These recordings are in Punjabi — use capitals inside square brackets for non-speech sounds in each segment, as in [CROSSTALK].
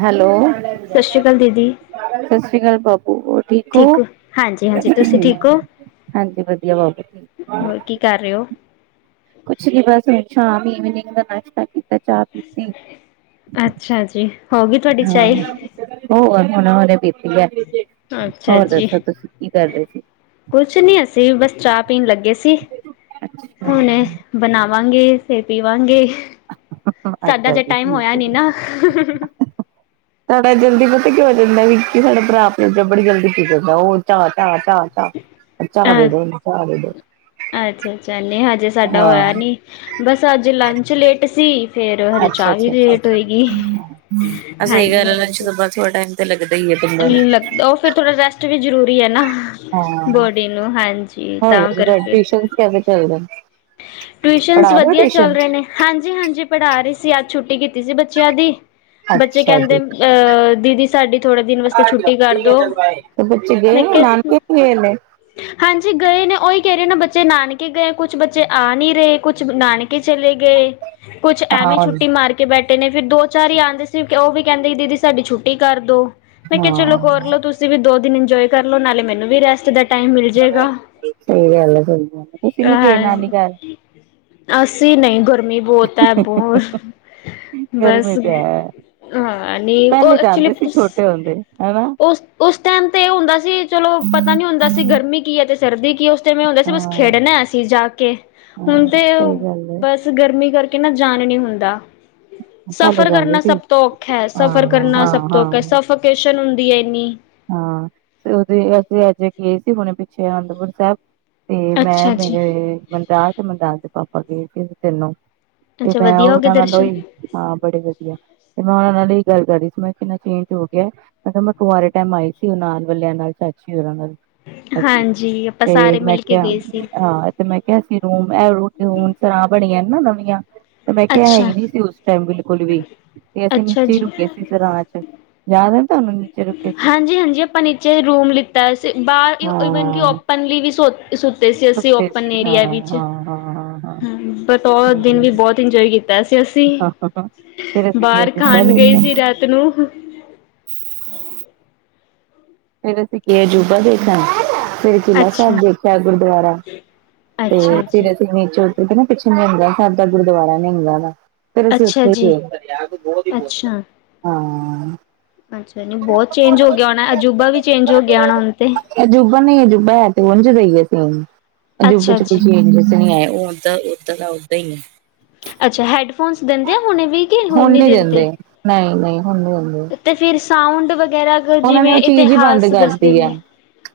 ਹੈਲੋ। ਸਤਿ ਸ਼੍ਰੀ ਅਕਾਲ ਦੀਦੀ ਸਤਿ ਸ੍ਰੀ ਅਕਾਲ ਬਾਪੂ ਹੋਰ ਠੀਕ ਹੋ ਹਾਂਜੀ ਹਾਂਜੀ ਤੁਸੀਂ ਠੀਕ ਹੋ ਹਾਂਜੀ, ਵਧੀਆ ਬਹੁ ਹੋਰ ਕੀ ਕਰ ਰਹੇ ਹੋ ਕੁਛ ਨਹੀਂ ਬਸ ਸ਼ਾਮ ਇਵਨਿੰਗ ਦਾ ਨਾਸ਼ਤਾ ਕੀਤਾ। ਚਾਹ ਪੀਤੀ ਅੱਛਾ ਜੀ ਹੋ ਗਈ ਤੁਹਾਡੀ ਹਾਂ। ਚਾਏ ਹੋਰ ਹੁਣ ਹੇਨੇ ਪਿਤੀ ਹੈ ਅੱਛਾ ਹੋਰ ਜੀ ਦੱਸੋ ਤੁਸੀਂ ਕੀ ਕਰਦੇ ਸੀ। ਕੁਛ ਨੀ ਅਸੀਂ ਬਸ ਚਾਹ ਪੀਣ ਲੱਗੇ ਸੀ ਹੁਣੇ ਬਣਾਵਾਂਗੇ ਸਿਰ ਪੀਵਾਂਗੇ। ਸਾਡਾ ਅੱਛਾ ਜੇ ਜੀ ਟਾਈਮ ਹੋਇਆ ਠੀਕ ਨੀ ਹੈ ਨਾ। ਸਾਡਾ ਜਲਦੀ ਪਤਾ ਕਿ ਹੋ ਜਾਂਦਾ ਵੀ ਸਾਡਾ ਭਰਾ ਆਪਣੇ ਬੜੀ ਜਲਦੀ ਕੀਤਾ ਉਹ ਚ ਚ ਚਾਹ ਚ ਚਾਹ ਵੋ ਚਾਹ ਵੋ। ਅੱਛਾ ਅੱਛਾ ਨਹੀਂ ਹਜੇ ਸਾਡਾ ਹੋਇਆ ਨਹੀਂ ਬਸ ਅੱਜ ਲੰਚ ਲੇਟ ਸੀ। ਫੇਰ ਹਜੇ ਅੱਛਾ ਚਾਹ ਵੀ ਅੱਛਾ ਅੱਛਾ ਲੇਟ ਅੱਛਾ ਹੋਏਗੀ ਆ ਸਹੀ ਹਾਂਜੀ ਗੱਲ ਹੈ ਲੰਚ ਹਾਂਜੀ। ਤੋਂ ਥੋੜਾ ਬਾਅਦ ਟਾਈਮ ਤੇ ਲੱਗਦਾ ਹੀ ਹੈ ਬੰਦਾ ਨੂੰ। ਲੱਗਦਾ ਉਹ ਫੇਰ ਥੋੜਾ ਰੈਸਟ ਵੀ ਜਰੂਰੀ ਐ ਨਾ। ਹਾਂ ਬੋਡੀ ਨੂੰ ਹਾਂਜੀ ਹੋਰ ਤਾਂ ਦੱਸੋ ਤੁਹਾਡੀ ਕਰਕੇ। ਟਿਊਸ਼ਨ ਕਿਵੇਂ ਚੱਲਦੇ ਨੇ ਪੜ੍ਹਾ ਟਿਊਸ਼ਨਸ ਰਹੇ ਹੋ ਵਧੀਆ ਟਿਊਸ਼ਨ? ਚੱਲ ਰਹੇ ਨੇ। ਹਾਂਜੀ ਹਾਂਜੀ ਪੜ੍ਹਾ ਰਹੀ ਸੀ ਅੱਜ ਛੁੱਟੀ ਕੀਤੀ ਸੀ ਬੱਚਿਆਂ ਦੀ ਬੱਚੇ ਅੱਛਾ ਕਹਿੰਦੇ ਜੀ। ਆਹ ਦੀਦੀ ਸਾਡੀ ਥੋੜਾ ਮੈਂ ਕਿਹਾ [UNINTELLIGIBLE] ਹਾਂਜੀ ਗਏ ਨੇ ਉਹੀ ਕਹਿ ਰਹੇ ਨਾ ਬੱਚੇ ਨਾਨਕੇ ਗਏ ਕੁਛ ਬੱਚੇ ਆ ਨਹੀਂ ਰਹੇ ਕੁਛ ਨਾਨਕੇ ਚਲੇ ਗਏ ਕੁੱਛ ਐਵੇ ਹੀ ਹਾਂ ਛੁੱਟੀ ਮਾਰ ਕੇ ਬੈਠੇ ਨੇ, ਫਿਰ ਦੋ-ਚਾਰ ਈ ਆਂਦੇ ਸੀ। ਓ ਵੀ ਕੈਂਦੇ ਕਿ ਦੀਦੀ ਸਾਡੀ ਛੁੱਟੀ ਕਰ ਦੋ। ਮੈਂ ਕਿਆ ਚਲੋ ਹਾਂ ਕਰਲੋ, ਤੁਸੀਂ ਵੀ ਦੋ ਦਿਨ ਇੰਨਜੋਏ ਕਰ ਲੋ ਨਾਲੇ ਮੈਨੂੰ ਵੀ ਰੈਸਟ ਦਾ ਟਾਈਮ ਮਿਲ ਜੇਗਾ? ਸਹੀ ਗੱਲ ਹੈ ਸਹੀ ਗੱਲ ਹੈ। ਤੁਸੀਂ ਨੀ ਗਏ ਨਾਨੀ ਘਰ? ਅਸੀਂ ਨਹੀਂ ਗਰਮੀ ਬਹੁਤ ਹੈ ਬਹੁਤ ਬਸ ਗਰਮੀ ਤੇ ਹੈ ਹਾਂ ਨਹੀਂ ਉਹ ਪਹਿਲੇ ਐਕਚੁਲੀ ਜਾਂਦੇ ਸੀ ਛੋਟੇ ਹੁੰਦੇ ਹਨਾ ਹਾਂ। ਓਸ-ਓਸਟਾਈਮ ਤੇ ਓ ਹੁੰਦਾ ਸੀ ਚਲੋ ਪਤਾ ਨੀ ਹੁੰਦਾ ਸੀ। ਗਰਮੀ ਕੀ ਐ ਤੇ ਸਰਦੀ ਕਿ ਉਸ ਟਾਈਮ ਏਹ ਹੁੰਦਾ ਸੀ ਬਸ ਹਾਂ ਖੇਡਣਾ ਅਸੀਂ ਜਾ ਕੇ, ਹੁਣ ਤੇ ਔ ਸਹੀ ਬੱਟ ਗੱਲ ਹੈ ਬਸ ਗਰਮੀ ਕਰਕੇ ਨਾ ਜਾਨ ਨੀ ਹੁੰਦਾ। ਪਹਿਲੇ ਸਫ਼ਰ ਜਾਂਦੇ ਕਰਨਾ ਸੀ ਸਭ ਤੋਂ ਔਖਾ ਹੈ। ਹਾਂ ਸਫ਼ਰ ਕਰਨਾ ਹਾਂ ਸਭ ਤੋਂ ਕਸੱਟ। ਹਾਂ। ਤਾਂ ਫਕੇਸ਼ਨ ਹੁੰਦੀ ਹੈ ਇੰਨੀ। ਹਾਂ ਤੇ ਉਦ ਅਸੀਂ ਅੱਜ ਗਏ ਸੀ ਹੁਣੇ ਪਿੱਛੇ ਅਨੰਦਪੁਰ ਸਾਹਿਬ ਤੇ ਮੈਂ ਅੱਛਾ ਜੀ ਮੇਰੇ ਮਨਰਾਜ ਤੇ ਮਨਰਾਜ ਦੇ ਪਾਪਾ ਗਏ ਸੀ ਤੀਨੋ। ਉਹਤੇ ਅੱਛਾ [UNINTELLIGIBLE] ਮੈਂ ਵਧੀਆ ਹੋ ਗਏ ਉਹਤੇ ਮੈਂ [UNINTELLIGIBLE] ਦਰਸ਼ਨ ਲੋਈ ਹਾਂ ਬੜੇ ਵਧੀਆ ਤੇ ਮੈ ਓਹਨਾ ਨਾਲ ਇ ਗੱਲ ਕਰਦੀ ਸੀ ਮੈਂ ਕਿੰਨਾ ਚੇਂਜ ਹੋ ਗਿਆ ਮਤਲਬ ਮੈਂ ਕਿਹਾ ਕੁ ਟਮ [UNINTELLIGIBLE] ਆਾਈ ਸੀ ਉਹ ਨਾਲ ਵਾਲਿਆਂ ਨਾਲ, ਚਾਚੀ ਓਰਾ ਨਾਲ। ਅਸੀ, ਹਾਂਜੀ ਆਪਾਂ ਤੇ ਸਾਰੇ ਮੈਂ ਮਿਲ ਕੇ ਕਿਹਾ, ਗਏ ਸੀ ਹਾਂ। ਤੇ ਮੈਂ ਕਿਹਾ ਸੀ ਰੂਮ ਐਹ ਸਰਾਂ ਬਣੀਆਂ ਨਾ ਨਵੀਆਂ। ਤੇ ਮੈਂ ਕਿਹਾ, ਹੈ ਅੱਛਾ ਹੀ ਨਹੀਂ ਸੀ ਉਸ ਟਾਈਮ ਬਿਲਕੁਲ ਵੀ, ਤੇ ਅਸੀਂ ਅੱਛਾ ਨੀਚੇ ਹੀ ਜੀ ਰੁਕੇ ਸੀ। ਸਰਾਂ ਚ, ਯਾਦ ਏ ਤੁਹਾਨੂੰ ਨੀਚੇ ਰੁਕੇ ਸੀ ਹਾਂਜੀ ਹਾਂਜੀ ਆਪਾਂ ਨੀਚੇ ਰੂਮ ਲਿ ਬਾਹਰ ਈਵਨ ਕਿ ਹਾਂ ਓਪਨਲੀ ਵੀ ਸੁੱਤੇ ਸੀ ਅਸੀਂ ਸੁੱਤੇ ਓਪਨ ਸੀ ਹਾਂ ਏਰੀਆ ਵਿੱਚ ਹਾਂ ਹਾਂ ਹਾਂ ਹਾਂ ਬਟ ਉਹ ਤੇ ਦਿਨ ਵੀ ਬਹੁਤ ਇੰਜੋਏ ਕੀਤਾ। ਵੈਸੇ ਅਸੀਂ, ਫੇਰ ਅਸੀਂ ਗਏ ਬਾਹਰ ਅਜੂਬਾ ਖਾਣ ਗਏ ਦੇਖਣ ਸੀ ਰਾਤ ਨੂੰ। ਫੇਰ ਅਸੀਂ ਗਏ ਅਜੂਬਾ ਦੇਖਣ। ਫਿਰ ਕਿਲ੍ਹਾ ਅੱਛਾ ਸਾਹਿਬ ਦੇਖਿਆ ਗੁਰਦੁਆਰਾ ਤੇ ਅੱਛਾ ਜੀ ਫਿਰ ਅਸੀਂ ਨੀਚੇ ਉਥੇ ਨਾ ਪਿੱਛੇ ਨਿਹੰਗਾ ਸਾਹਿਬ ਦਾ ਗੁਰਦੁਆਰਾ ਨਿਹੰਗਾ ਦਾ। ਫੇਰ ਸੀ ਅੱਛਾ ਉਥੇ ਜੀ ਗਏ, ਪਂਜਾਬ ਤਾਂ ਬ੍ਹੋਤ ਹੀ ਬੋਲਦੇ, ਅੱਛਾ ਹਾਂ ਆਂ ਆਂ। ਅੱਛਾ ਨੀ ਬਹੁਤ ਚੇਂਜ ਹੋ ਗਿਆ ਹੋਣਾ, ਅਜੂਬਾ ਵੀ ਚੇਂਜ ਹੋ ਗਿਆ ਹੋਣਾ ਹੁਣ ਤੇ। ਅਜੂਬਾ ਨਹੀਂ ਹੈ ਅਜੂਬਾ, ਤੇ ਉਝ [UNINTELLIGIBLE] ਦਾ, ਤੇ ਅਜੂਬੇ ਅੱਛਾ ਚ ਕੁਝ ਜੀ [UNINTELLIGIBLE] ਚੇਂਜ ਤਾਂ ਨਹੀ ਆਇਆ। ਉਦ ਉੱਦਾਂ ਦਾ ਉਦਾਂ ਹੀ। ਅੱਛਾ ਹੈਡਫੋਨਸ ਦਿੰਦੇ ਆ ਹੁਣੇ ਵੀ ਹੁਣ ਨੀ ਦਿੰਦੇ ਨਹੀਂ- ਨਹੀਂ ਹੁਣ ਨੀ ਦਿੰਦੇ। ਤੇ ਫਿਰ ਸਾਊਂਡ ਵਗੈਰਾ, ਉਹਨਾਂ ਨੇ ਜਿਵੇਂ ਉਹ ਚੀਜ਼ ਹੀ ਬੰਦ ਇਤਿਹਾਸ ਦੱਸਦੇ ਕਰਤੀ ਹੈ ਨੇ।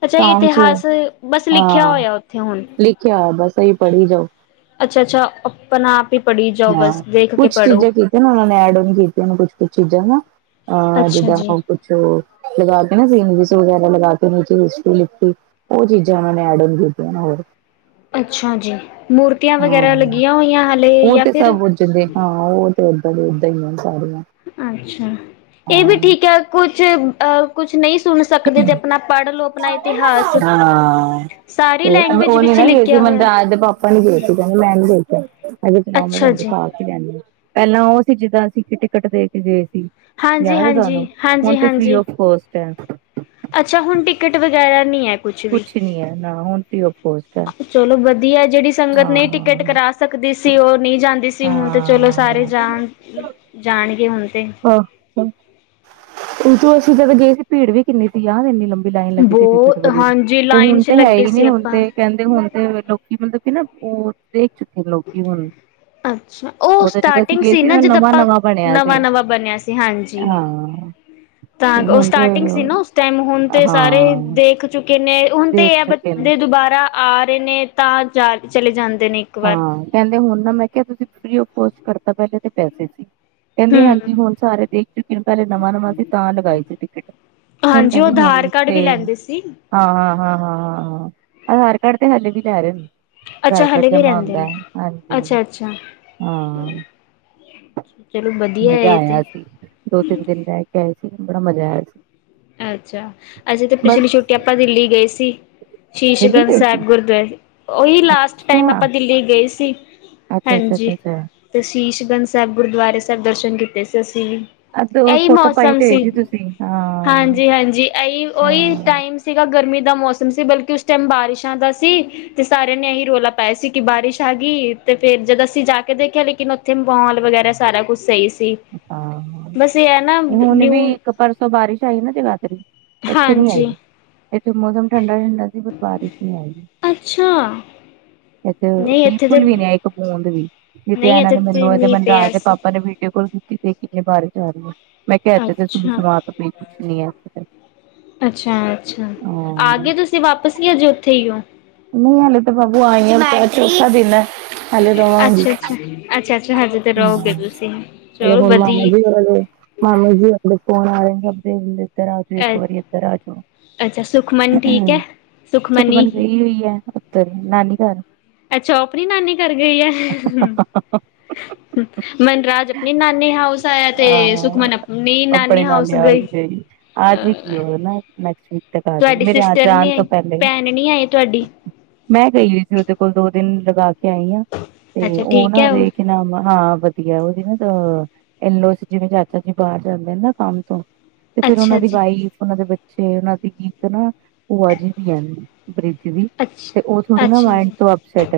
ਅੱਛਾ, ਸਾਊਂਡ ਚ ਇਤਿਹਾਸ ਬਸ ਲਿਖਿਆ ਹਾਂ। ਹੋਇਆ ਉੱਥੇ ਹੁਣ। ਲਿਖਿਆ, ਬਸ ਏਹੀ ਪੜ੍ਹੀ ਜਾਓ। ਅੱਛਾ ਅੱਛਾ। ਪਨ ਆਪ ਹੀ ਪੜੀ। ਹਾਂ, ਕੁਛ ਚੀਜ਼ਾਂ ਕੀਤੀਆਂ ਨੇ ਉਹਨਾਂ ਨੇ ਐਡ ਔਨ ਕੀਤੀਆਂ ਨੇ ਕੁੱਛ- ਕੁੱਛ ਚੀਜ਼ਾਂ ਨਾ। [UNINTELLIGIBLE] [UNINTELLIGIBLE] ਉਹ ਅੱਛਾ ਜੀ ਚੀਜ਼ਾਂ, ਉਹਨਾਂ ਨੇ ਐਡ ਓਨ ਕੀਤੀਆਂ ਨੇ ਹੋਰ। ਅੱਛਾ ਜੀ ਮੂਰਤੀਆਂ ਵਗੈਰਾ ਹਾਂ। ਲੱਗੀਆਂ ਹੋਈਆਂ ਹਾਲੇ ਉਹ ਜਾਂ ਤੇ ਫਿਰ ਸਭ ਉਝ ਹਾਂ, ਉਹ ਤੇ ਉਦਾਂ ਦੇ ਉਦਾਂ ਹੀ ਏ ਸਾਰੀਆਂ। ਅੱਛਾ, ਇਹ ਵੀ ਹਾਂ। ਠੀਕ ਹੈ ਕੁਛ, ਅਹ ਕੁਛ ਨਹੀਂ ਸੁਣ ਸਕਦੇ ਤੇ। ਆਪਣਾ ਪੜ੍ਹ ਲੋ। ਆਂਦੇ [UNINTELLIGIBLE] ਹਾਂ, ਹਾਂ ਤੇ ਸਾਰੀ ਲੈਂਗੁਏਜ ਉਹ ਨਹੀਂ ਵਿੱਚ ਨਾ ਗਏ ਸੀ ਲਿਖਿਆ ਹੋਇਆ ਮੈਨਰਾਜ ਦੇ ਪਾਪਾ। ਆਪਾਂ ਨੀ ਦੇਖਤੀ ਕਹਿੰਦੇ ਮੈਂ ਨੀ ਦੇਖ ਅ ਮੈਂ ਅੱਛਾ ਲਿਆਂਦੀ ਜੀ ਪਹਿਲਾਂ ਉਹ ਸੀ ਜਿੱਦਾਂ ਅਸੀਂ ਕਿ ਟਿਕਟ ਦੇ ਕੇ ਗਏ ਸੀ। ਹਾਂਜੀ ਯਾਦ ਹੈ ਤੁਹਾਨੂੰ ਹਾਂਜੀ ਹੁਣ ਹਾਂਜੀ ਤੇ ਫ੍ਰੀ ਹਾਂਜੀ ਆਫ ਕਸਟ ਹੈ। ਅੱਛਾ, ਹੁਣ ਟਿਕਟ ਵਗੈਰਾ ਨਹੀਂ ਹੈ। ਕੁੱਛ ਵੀ ਕੁਛ ਨੀ ਹੈ ਨਾ ਹੁਣ ਫ੍ਰਰੀ ਆਫ ਕੋਸਟ ਹੈ ਚਲੋ ਵਧੀਆ ਜਿਹੜੀ ਸੰਗਤ ਨਹੀ ਟਿਕਟ ਹਾਂ ਕਰਾ ਸਕਦੀ ਸੀ ਉਹ ਨਹੀਂ ਜਾਂਦੀ ਸੀ ਹੁਣ ਤੇ ਚਲੋ ਹਾਂ ਸਾਰੇ ਜਾਣ ਜਾਣਗੇ ਹੁਣ ਤੇ ਹਾਂ, ਆਹ ਉਦੋਂ ਅਸੀਂ ਜਦ ਗਏ ਸੀ ਭੀੜ ਵੀ ਕਿੰਨੀ ਸੀ ਯਾਦ ਇੰਨੀ ਲੰਬੀ ਆ। ਲਾਈਨ ਲੱਗੀ ਸੀ ਟਿਕਟ ਬਹੁਤ ਵਾਲੀ ਹਾਂਜੀ ਤੇ ਲਾਈਨ ਹੁਣ ਚ ਤੇ ਹੈ ਲੱਗੇ ਹੀ ਨੀ ਸੀ ਹੁਣ ਆਪਾਂ ਤੇ। ਕਹਿੰਦੇ ਹੁਣ ਤੇ ਲੋਕੀ ਮਤਲਬ ਕਿ ਨਾ ਉਹ ਦੇਖ ਚੁੱਕੇ ਲੋਕੀ ਹੁਣ, ਅੱਛਾ ਉਹ ਉਦੋਂ ਜਦੋਂ ਅਸੀਂ ਸਟਾਰਟਿੰਗ ਗਏ ਸੀ ਨਾ ਜਦ ਨਵਾਂ ਆਪਾਂ ਨਵਾਂ ਬਣਿਆ ਸੀ। ਨਵਾਂ-ਨਵਾਂ ਬਣਿਆ ਸੀ ਹਾਂਜੀ। ਹਾਂ ਤਾਂ ਤੇ ਉਹ ਹੁਣ ਤੇ ਸਟਾਰਟਿੰਗ ਸੀ ਨਾ ਉਸ ਟਾਈਮ ਹੁਣ ਤੇ ਸਾਰੇ ਹਾਂ ਦੇਖ ਕਿਊਂਕੀ ਇਨੇ ਹੁਣ ਤੇ ਦੇਖ ਹੈ ਚੁੱਕੇ ਨੇ ਬਂਦੇ ਦੁਬਾਰਾ ਆ ਰਹੇ ਨੇ ਤਾਂ ਜਾ ਚਲੇ ਜਾਂਦੇ ਨੇ ਇੱਕ ਵਾਰ ਹਾਂ ਕਹਿੰਦੇ ਹੁਣ ਨਾ, ਮੈਂ ਕਿਹਾ ਤੁਸੀਂ ਫ੍ਰੀ ਆਫਕੋਰਸ ਕਰ ਤਾ ਪਹਿਲੇ ਪੈਸੇ ਸੀ। ਕਹਿੰਦੇ ਹੂੰ ਹਾਂਜੀ, ਹੁਣ ਸਾਰੇ ਦੇਖ ਚੁੱਕੇ ਨੇ, ਪਹਿਲੇ ਨਵਾਂ ਨਵਾਂ ਸੀ ਤਾਂ ਲਗਾਈ ਸੀ ਟਿਕਟ। ਹੁਣ ਹਾਂਜੀ ਉਹ ਕਹਿੰਦੀ ਆਧਾਰ ਹੁਣ ਕਾਰਡ ਤੇ ਵੀ ਲੈਂਦੇ ਸੀ ਹਾਂ ਹਾਂ ਹਾਂ ਹਾਂ ਹਾਂ ਹਾਂ ਆਧਾਰ ਕਾਰਡ ਤੇ ਹਲੇੇ ਵੀ ਲੈ ਰਹੇ ਹੈ। ਅੱਛਾ ਆਧਾਰ ਕਾਰਡ ਹਲੇ ਵੀ ਜਮਾ ਰਹਿੰਦੇ ਹੁੰਦਾ ਆ ਹਾਂਜੀ ਅੱਛਾ ਅੱਛਾ। ਹਾਂ ਚਲੋ ਵਧੀਆ ਹੈ ਮਜ਼ਾ ਇਹ ਤੇ। ਆਇਆ ਸੀ ਦੋ ਤਿੰਨ ਦਿਨ ਰਹਿ ਕੇ ਆਏ ਸੀ, ਬੜਾ ਮਜ਼ਾ ਆਇਆ ਸੀ। ਅੱਛਾ ਅੱਛਾ ਤੇ ਪਿਛਲੀ ਬਸ ਛੁੱਟੀ ਆਪਾਂ ਦਿੱਲੀ ਗਏ ਸੀ ਸ਼ੀਸ਼ ਦਿੱਲੀ ਗੰਜ ਗਈ ਸਾਹਿਬ ਸੀ ਗੁਰਦੁਆਰੇ। ਉਹੀ ਲਾਸਟ ਟਾਈਮ ਅੱਛਾ ਆਪਾਂ ਦਿੱਲੀ ਗਏ ਸੀ ਅੱਛਾ ਅੱਛਾ ਹਾਂਜੀ। ਅੱਛਾ ਅੱਛਾ ਤੇ ਸ਼ੀਸ਼ਗੰਜ ਸਾਹਿਬ ਗੁਰਦੁਆਰੇ ਸਾਹਿਬ ਦਰਸ਼ਨ ਕੀਤੇ ਸੀ ਅਸੀਂ ਵੀ ਅੱਧ ਇਹੀ ਫੋਟੋ ਪਾਈ ਮੌਸਮ ਤੇ ਹੋਈ ਸੀ। ਤੁਸੀਂ ਹਾਂ ਹਾਂਜੀ ਹਾਂਜੀ, ਏਈ, ਉਹੀ ਹਾਂ ਟਾਈਮ ਸੀ ਗਾ ਗਰਮੀ ਦਾ ਮੌਸਮ ਸੀ, ਬਲਕਿ ਉਸ ਟਾਈਮ ਬਾਰਿਸ਼ਾਂ ਦਾ ਸੀ। ਤੇ ਸਾਰਿਆਂ ਨੇ ਇਹੀ ਰੌਲਾ ਪਾਇਆ ਸੀ ਕਿ ਬਾਰਿਸ਼ ਆ ਗਈ ਤੇ ਫੇਰ ਜਦ ਅਸੀਂ ਜਾ ਕੇ ਦੇਖਿਆ ਲੇਕਿਨ ਇੱਥੇ ਮੋਲ ਵਗੈਰਾ ਸਾਰਾ ਕੁਛ ਸਹੀ ਸੀ ਹਾਂ, ਬਸ ਇਹ ਹੈ ਨਾ ਨਿਊ ਉਹ ਬਾਰਿਸ਼ ਆਈ ਨਾ ਜਗਾਧਰੀ, ਇੱਥੇ ਨੀ ਆਈ। ਹਾਂਜੀ ਇੱਥੇ ਮੌਸਮ ਠੰਡਾ ਠੰਡਾ ਸੀ ਪਰ ਬਾਰਿਸ਼ ਨ ਆਈ। ਅੱਛਾ ਇੱਥੇ ਨਹੀਂ ਇੱਥੇ ਤੇ ਬਿਲਕੁਲ ਵੀ ਨੀ ਆਈ ਇੱਕ ਬੂੰਦ ਵੀ ਜਿੱਥੇ ਨਹੀਂ ਇਹਨਾਂ ਇੱਥੇ ਨੇ ਤੇ ਮੈਨੂੰ ਇਹ ਮੀਂਹ ਮੈਨੂੰ ਰਾਜ ਪਿਆ ਦੇ ਸੀ ਪਾਪਾ ਨੇ ਵੀ। ਬਿਲਕੁਲ ਦਿੱਤੀ ਤੇ ਕਿੰਨੇ ਬਾਰੇ ਜਾ ਰਹੀ ਹੈ ਮੈਂ ਕਿਹਾ ਇਥ ਕੋਈ ਅੱਛਾ ਜੁਵਾਕ ਵੀਨੀ ਇਥੇ ਅੱਛਾ, ਅੱਛਾ ‌, ਆ ਗਏ ਤੁਸੀਂ ਵਾਪਿਸ ਕਿ ਅਜੇ ਉੱਥੇ ਹੀ ਹੋ। ਨਹੀਂ ਹਾਲੇ ਤਾਂ ਬਾਾਬੂ ਆਈਆਂ ਚੌਥਾ ਦਿਨ। ਹੈਲੋ ਡਾੱਨ, ਅੱਛਾ-ਅੱਛਾ, ਅੱਛਾ-ਅੱਛਾ ਹਜੇ ਤੇ ਰਹੋਗੇ [UNINTELLIGIBLE] ਤੁਸੀਂ ਚਲੋ ਹੁਣ ਮਾਮਾ ਜੀ ਵਧੀਆ ਵਰਗੇ। ਹਾਂ ਮਮੀ ਜੀ ਆਪਣੇ ਫੋਨ ਆ ਰਹੇ। [UNINTELLIGIBLE] ਕਪੜੇ ਗਿਲੇ ਜਰਾ ਤੁਸੀ ਇੱਕ ਅ ਵਾਰੀ ਇੱਧਰ ਆ ਜਾਓ ਅੱਛਾ ਸੁਖਮਨ ਠੀਕ ਹੈਂ ਹੈ, ਸੁਖ ਸੁਖਮਨੀ ਬਣ ਗਈ ਹੋਈ। ਉੱਤਰ ਨਾਨੀ ਘਰ। ਅੱਛਾ। ਉਹ ਆਪਣੀ ਨਾਨੀ ਘਰ ਗਈ ਹੈ। ਮਨਰਾਜ ਆਪਣੀ ਨਾਨੀ ਹਾਊਸ ਆਇਆ ਤੇ ਹਾਂ ਸੁਖਮਨ ਆਪਣੀ ਨਾਨੀ ਹਾਊਸ ਗਈ। ਆਜ ਕੀ ਅ ਹੋ ਨਾ ਨੈਕਸਟ ਵੀਕ ਤੱਕ ਆ ਜਾ ਮੇਰੇ ਅਜ ਆਣ ਤੋਂ ਪਹਿਲੇ ਨ ਆਏ ਤੁਹਾਡੀ। ਮੈਂ ਗਈ ਹੋਈ ਸੀ ਉਹਦੇ ਕੋਲ ਦੋ ਦਿਨ ਲਗਾ ਕੇ ਆਈ ਹਾਂ ਤੇ ਅੱਛਾ ਉਹ ਠੀਕ ਨਾ ਹੈ ਉਹਦੇ ਕੀ ਨਾਮ ਹਾਂ ਵਆ। ਉਹਦੀ ਨਾ ਤਾਂ ਇੰਲੋਸ ਜਿਵੇਂ ਚਾਚਾ ਜੀ ਬਾਹਰ ਜਾਂਦੇ ਨਾ ਕੰਮ ਤੋਂ। ਤੇ ਫੇਿਰ ਉਹਨਾਂ ਅੱਛਾ ਦੀ ਜੀ, ਵਾਈਫ ਉਹਨਾਂ ਦੇ ਬੱਚੇ ਉਹਨਾਂ ਦੀ ਇਕ ਨਾ ਭੂਆਜੀ ਵੀ ਹੈ ਪ੍ਰੀਤੀ ਦੀ। ਅੱਛਾ, ਤੇ ਉਹ ਥੋੜੇ ਨਾ ਅੱਛਾ ਮਾਇੰਡ ਜੀ। ਤੋਂ ਅਪਸੈਟ।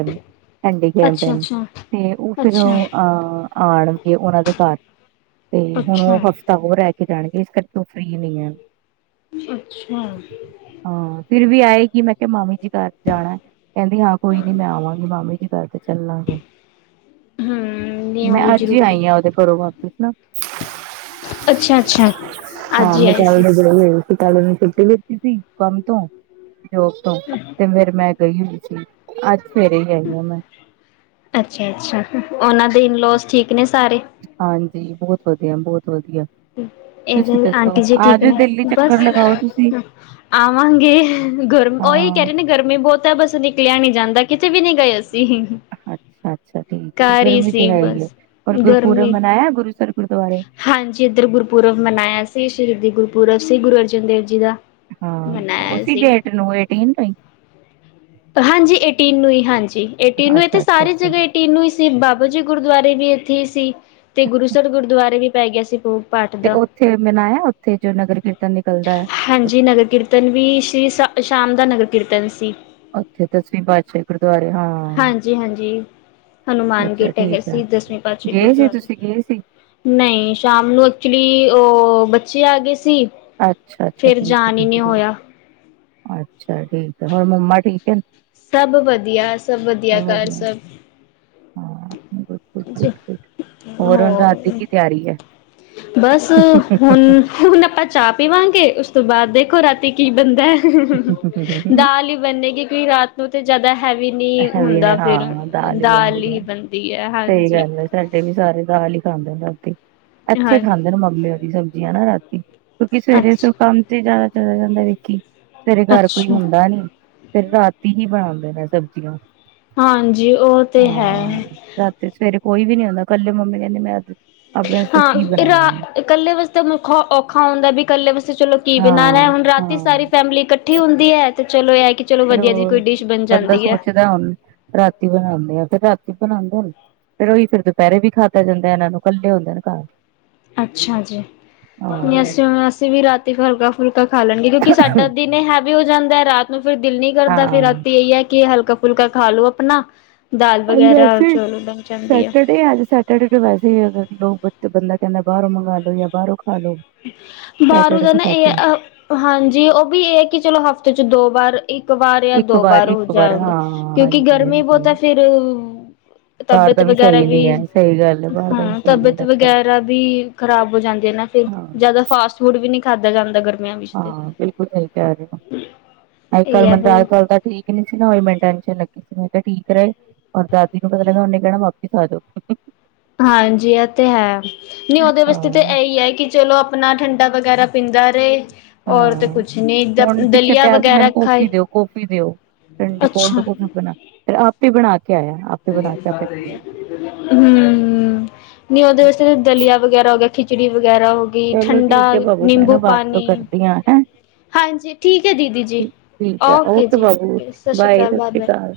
ਸਾਡੇ ਟੈਮ ਟੈਮ ਅੱਛਾ-ਅੱਛਾ, ਤੇ ਉਹ ਫੇਰ ਅੱਛਾ, ਉਹ ਆਹ ਆਣਗੇ ਉਹਨਾਂ ਦੇ ਘਰ ਤੇ ਹੁਣ ਉਹ ਅੱਛਾ, ਤਾਂ ਉਹ ਰੈ ਕੇ ਜਾਣਗੇ ਇਸ ਕਰਕੇ ਮੈ ਫ੍ਰਰੀ ਨਹੀਂ ਹਾਂ। ਅੱਛਾ। ਹਾਂ, ਫੇਰ ਵੀ ਆਏਗੀ, ਮੈਂ ਕਿਹਾ ਮਾਮੀ ਜੀ ਘਰ ਜਾਣਾ ਏ, ਕਹਿੰਦੀ ਹਾਂ ਕੋਈ ਨੀ ਮੈਂ ਆਵਾਂਗੀ। ਨੀ ਮਾਮੇ ਦੀ ਬਾਈਕ ਤੇ ਚੱਲਾਂਗੇ। ਹੂੰ ਨਹੀਂ ਮ ਉਹ ਵੀ ਅੱਜ ਹੀ ਜ਼ਰੂਰੀ ਆਈ ਆ ਉਹਦੇੋਂ ਘਰੋ ਵਾਪਿਸ ਨਾ। ਅੱਛਾ ਅੱਛਾ ਅੱਜ ਹਾਂ, ਹੀ ਮੈਂ ਆਏ ਕਲ [UNINTELLIGIBLE] ਸੀ ਹੋਈ। ਕਲ ਤਾਂ ਛੁੱਟੀ ਲਿਤੀ ਕੰਮ ਤੋਂ ਜੋਬ ਤੋਂ ਤੇ ਫੇਰ ਮੈਂ ਗਈ ਹੋਈ ਸੀ, ਅੱਜ ਸਵੇਰੇ ਹੀ ਗਈ ਹਾ ਮੈਂ। ਅੱਛਾ ਅੱਛਾ, ਉਹਨਾਂ ਦੇ ਇਨ ਲੋਸ ਠੀਕ ਨੇ ਸਾਰੇ। ਹਾਂਜੀ ਬਹੁਤ ਵਧੀਆ ਬਹੁਤ ਵਧੀਆ। ਤੁਸੀਂ ਇਹਦੇ ਦੱਸੋ ਆਂਟੀ ਜੀ ਆ ਠੀਕ ਜੋ ਨੇ ਦਿੱਲੀ ਬਸ ਚੱਕਰ ਲਗਾਓ ਤੁਸੀਂ। ਆਵਾਂਗੇ ਗਰਮ ਉਹੀ ਕਹਿ ਹਾਂ ਰਹੇ ਨੇ ਗਰਮੀ ਬਹੁਤ ਹੈ ਬਸ ਨਿਕਲਿਆ ਨੀ ਜਾਂਦਾ ਕਿਤੇ ਵੀ ਨੀ ਗਏ ਅਸੀਂ। ਅੱਛਾ- ਅੱਛਾ, ਠੀਕ- ਠੀਕ ਘਰ ਹੀ ਗਰਮੀ ਤੇ ਸੀ ਹੈ ਹੀ ਹੈ। ਬਸ ਹੋਰ ਗੁਰਪੁਰਬ ਗਰਮੀ ਮਨਾਇਆ ਗੁਰੂ ਸਰ ਗੁਰਦੁਆਰੇ। ਹਾਂਜੀ ਇੱਧਰ ਗੁਰਪੁਰਬ ਮਨਾਇਆ ਸੀ ਸ਼ਹੀਦੀ ਗੁਰਪੁਰਬ ਸੀ ਗੁਰੂ ਅਰਜਨ ਦੇਵ ਜੀ ਦਾ। ਹਾਂ ਮਨਾਇਆ ਉਸੀ ਸੀ ਡੇਟ ਨੂੰ ਏਟੀਨ ਤੋਂ ਹੀ। ਹਾਂਜੀ ਏਟੀਨ ਨੂੰ ਹੀ ਹਾਂਜੀ ਏਟੀਨ ਨੂੰ ਇਥੇ ਅੱਛਾ ਅੱਛਾ ਸਾਰੇ ਅੱਛਾ ਜਗ੍ਹਾ। ਏਟੀਨੂੰ ਹੀ ਸੀ ਬਾਬਾ ਜੀ ਗੁਰਦੁਆਰੇ ਵੀ ਇੱਥੇ ਹੀ ਸੀ ਤੇ ਗੁਰੂਸਰ ਗੁਰਦੁਆਰੇ ਵੀ ਪੈ ਗਿਆ ਸੀ ਭੋਗ। ਪਾਠ ਤੇ ਦਾ ਉੱਥੇ ਮਨਾਇਆ ਉੱਥੇ ਜੋ ਨਗਰ ਕੀਰਤਨ ਨਿਕਲਦਾ ਹੈ। ਹਾਂਜੀ ਨਗਰ ਕੀਰਤਨ ਵੀ ਸ਼੍ਰੀ ਸ ਸ਼ਾਮ ਦਾ ਨਗਰ ਕੀਰਤਨ ਸੀ। ਉੱਥੇ ਦਸਵੀਂ ਪਾਤਸ਼ਾਹੀ ਗੁਰਦੁਆਰੇ ਹਾਂ। ਹਾਂਜੀ ਹਾਂਜੀ ਅੱਛਾ ਹਨੂੰਮਾਨ ਅੱਛਾ ਗੇਟ ਹੈਗੇ ਠੀਕ ਆ ਸੀ ਦਸਵੀਂ ਪਾਤਸ਼ਾਹੀ ਗਏ ਸੀ ਗੁਰਦੁਆਰੇ ਤੁਸੀਂ ਗਏ ਸੀ। ਨਹੀਂ ਸ਼ਾਮ ਨੂੰ ਐਕਚੁਲੀ ਉਹ ਬੱਚੇ ਆ ਗਏ ਸੀ। ਅੱਛਾ- ਅੱਛਾ ਫਿਰ ਠੀਕ ਐ ਜਾਣ ਹੀ ਨਹੀਂ ਠੀਕ ਹੋਇਆ ਐ ਅੱਛਾ ਠੀਕ। ਤੇ ਹੁਣ ਮੰਮਾ ਠੀਕ ਹੈ ਸਭ ਵਧੀਆ ਸਭ ਘਰ ਵਧੀਆ, ਸਭ ਹਾਂ ਗੁਡ ਗੁਡ ਗੁਡ ਗੁਡ ਹੁਣ ਰਾਤ ਦੀ ਹੋਰ ਕੀ ਤਿਆਰੀ ਹੈ। ਬਸ ਹੁਣ। ਹੁਣ ਆਪਾਂ ਚਾਹ ਪੀਵਾਂਗੇ ਉਸ ਤੋਂ ਬਾਅਦ ਦੇਖੋ ਰਾਤੀ ਕੀ ਬੰਦਾ ਦਾਲ ਹੀ। ਬਣੇਗੀ ਕਈ ਰਾਤ। ਉਹ ਤੇ ਜਿਆਦਾ ਹੈਵੀ ਨਹੀ ਹੈਵੀ ਹੁੰਦਾ ਨੇ ਫਿਰ ਹਾਂ ਦਾਲ ਬਣਦੀ ਹੀ ਹੈ। ਬਣਦੀ ਹੈ ਹਾਂਜੀ। ਸਹੀ ਗੱਲ ਹੈ ਸਾਡੇ ਵੀ ਸਰੇ ਦਾਲ ਹੀਈ ਖਾਂਦੇ ਰਾਤੀ ਹਾਂ ਇੱਥੇ ਖਾਂਦੇ ਨੇ ਮੰਮੀ ਓ ਰੀ ਸਬਜ਼ੀਆਂ ਨਾ ਰਾਤੀ। ਕਿਉਂਕਿ ਸਵੇਰੇ ਸ ਅੱਛਾ ਕੰਮ ਤੇ ਜ਼ਿਆਦਾ ਚਲਾ ਜਾਂਦਾ ਵਿਕੀ ਸਵੇਰੇ ਘਰ ਕੋਈ ਅੱਛਾ ਹੁੰਦਾ ਨੀ। ਫਿਰ ਰਾਤੀ ਹੀ ਬਣਾਉਂਦੇ ਨੇ ਸਬਜ਼ੀਆਂ। ਹਾਂਜੀ ਉਹ ਤੇ ਹਾਂ ਹੈ। ਰਾਤੀ ਸਵੇਰੇ ਕੋਈ ਵੀ ਨੀ ਆਉਂਦਾ ਕੱਲੀ ਮੰਮੀ ਕਹਿੰਦੀ ਮੈਂ ਆਪਣੇ ਵਸਤੇ ਕੀ ਹਾਂ ਰਾ ਬਣਾਉਣਾ ਏ ਇਕੱਲੇ ਵਾਸਤੇ ਮੁੱਖਾ ਔਖਾ ਹੁੰਦਾ ਵੀ ਇਕੱਲੇ ਵਾਸਤੇ ਚਲੋ ਕੀ ਬਣਾਣਾ ਹਾਂ ਹੁਣ ਰਾਤੀ ਹਾਂ ਸਾਰੀ। ਫੈਮਲੀ ਇਕੱਠੀ ਹੁੰਦੀ ਹੈ ਤੇ ਚਲੋ ਇਹ ਹੈ ਕਿ ਚਲੋ ਵਧੀਆ ਜਿਹੀ ਕੋਈ ਡਿਸ਼ ਬਣ ਜਾਂਦੀ ਹੈ। ਉਹਨ ਰਾਤੀ ਬਣਾਉਂਦੇ ਆ ਫਿਰ ਰਾਤੀ ਬਣਾਉਂਦੇ। ਫਿਰ ਉਹੀ ਫਿਰ ਦੁਪਹਿਰੇ ਵੀ ਖਾਤਾ ਜਾਂਦਾ ਇਹ ਨੂੰ ਇਕੱਲੇ ਹੁੰਦੇ ਨੇ ਘਰ। ਅੱਛਾ ਜੀ ਨਹੀਂ ਹਾਂ ਅਸੀਂ ਅਸੀਂ ਵੀ ਰਾਤੀ ਹਲਕਾ ਫੁਲਕਾ ਖਾ ਲੈਣਗੇ ਕਿਉਂਕਿ ਸਾਡਾ ਦਿਨ ਹੈ। ਵੀ ਹੋ ਜਾਂਦਾ ਰਾਤ ਨੂੰ ਫਿਰ ਦਿਲ ਨੀ ਕਰਦਾ ਫਿਰ ਹਾਂ ਰਾਤੀ ਇਹੀ ਹੈ ਕਿ ਹਲਕਾ ਫੁਲਕਾ ਖਾ ਲੋੋ ਆਪਣਾ। ਦਾਲ ਵਗੈਰਾ ਚਲੋ ਬਣ ਜਾਂਦੀ ਹੈ। ਤੇ ਅੱਜ ਸਾ ਤੁਹਾਡੇ ਤੇ ਵੈਸੇ ਹੀ ਆਦਤ ਲੋਕ ਬੱਚ, ਬੰਦਾ ਕਹਿੰਦਾ ਬਾਹਰੋਂ ਮੰਗਾਲੋ ਯਾ ਬਾਹਰੋ ਬਾਹਰੋਂ ਦਾ ਨਾ ਹੀ ਇਹ ਹਾਂਜੀ ਉਹ ਵੀ ਇਹ ਹੈ ਕਿ ਚਲੋ ਹਫ਼ਤੇ ਚ ਦੋ ਵਾਰ। ਇੱਕ-ਵਾਰ ਯਾ ਇੱਕ ਵਾਰ ਦੋ-ਵਾਰ ਹੋ ਇੱਕ ਵਾਰ ਜਾਓਂਦੇ, ਹਾਂ ਕਿਉਂਕਿ ਹਾਂਜੀ ਗਰਮੀ ਹਾਂਜੀ ਬਹੁਤਾ ਫਿਰ ਬਾਹਰ ਤਬੈਅਤ ਦਾ ਵਗੈਰਾ ਸਹੀ ਵੀ, ਨੀ ਹੈ ਸਹੀ ਗੱਲ ਹੈ ਬਾਹਰ ਦਾ ਵੀ ਹਾਂ ਸਹੀ ਨੀ ਤਬੈਅਤ ਲੱਗਦਾ ਵਗੈਰਾ ਵੀ ਖ਼ਰਾਬ ਹੋ ਜਾਂਦੀ ਆ ਨਾ ਫਿਰ, ਹਾਂ ਜ਼ਿਆਦਾ ਫਾਸਟ-ਫੂਡ ਵੀ ਨਹੀ ਖਾਧਾ ਜਾਂਦਾ, ਗਰ ਹਾਂ, ਬਿਲਕੁਲ ਸਹੀ ਕਹਿ ਰਹੇ ਹੋ। ਅੱਜ-ਕੱਲ ਇਹ ਮਨ ਆ ਅੱਜ-ਕੱਲ ਦਾ ਠੀਕ ਨਹੀਂ ਸੀ ਨਾ ਮਿੰਟਾਂ ਚ ਲੱਗੀ ਸੀ ਮੈਂ ਕਿਹਾ ਠੀਕ ਰਹੇਏ। ਔਰ ਦਾਦੀ ਨੂੰ ਪਤਾ ਲੱਗਿਆ ਉਹਨੇ ਕਹਿਣਾ ਵਾਪਿਸ ਆ ਜਾਓ ਹਾਂਜੀ, ਇਹ ਤੇ ਹੈ। ਨੀ ਉਹਦੇ ਵਾਸਤੇ ਤਾ ਹਾਂ। ਇਹੀ ਹੈ, ਕਿ ਚਲੋ ਅਪਣਾ ਠੰਡਾ ਵਗੈਰਾ ਪੀਂਦਾ ਰਹੇ ਔਰਤ ਹਾਂ ਕੁਛ ਨਹੀਂ ਦ ਦਲੀਆ ਵਗੈਰਾ ਖਾਏ। ਕੋਫੀ ਦਿਓ। ਠੰਡੀ ਕੋਲਡ ਅੱਛਾ ਕਫੀ ਬਣਾ, ਫਿਰ ਆਪੇ ਹੀ ਬਣਾਕੇ ਆਇਆ, ਆਪ ਹਮ ਨਈ ਉਹਦੇ ਵਾਸਤੇ ਦਲੀਆ ਵਗੈਰਾ ਹੋ ਗਿਆ ਖਿੱਚ। ਖਿਚੜੀ ਵਗੈਰਾ ਹੋ ਗਈ ਚਲੋ ਠੰਡਾ ਠੀਕ ਹੈ ਬਾਬੂ ਮੈਂ ਨਿੰਬੂ ਨਾ ਬਾਅਦ ਚੋਂ ਪਾਣੀ। ਕਰਦੀ ਹਾਂ ਹੈਂ ਹਾਂਜੀ, ਠੀਕ ਹੈ ਦੀਦੀ ਜੀ। ਠੀਕ ਹੈ ਓਕੇ ਜੀ, ਬਾਬੂ ਸਤਿ ਸ੍ਰੀ ਬਾਏ ਅਕਾਲ। ਸਤਿ ਸ੍ਰੀ ਬਾਏ-ਬਾਏ। ਅਕਾਲ।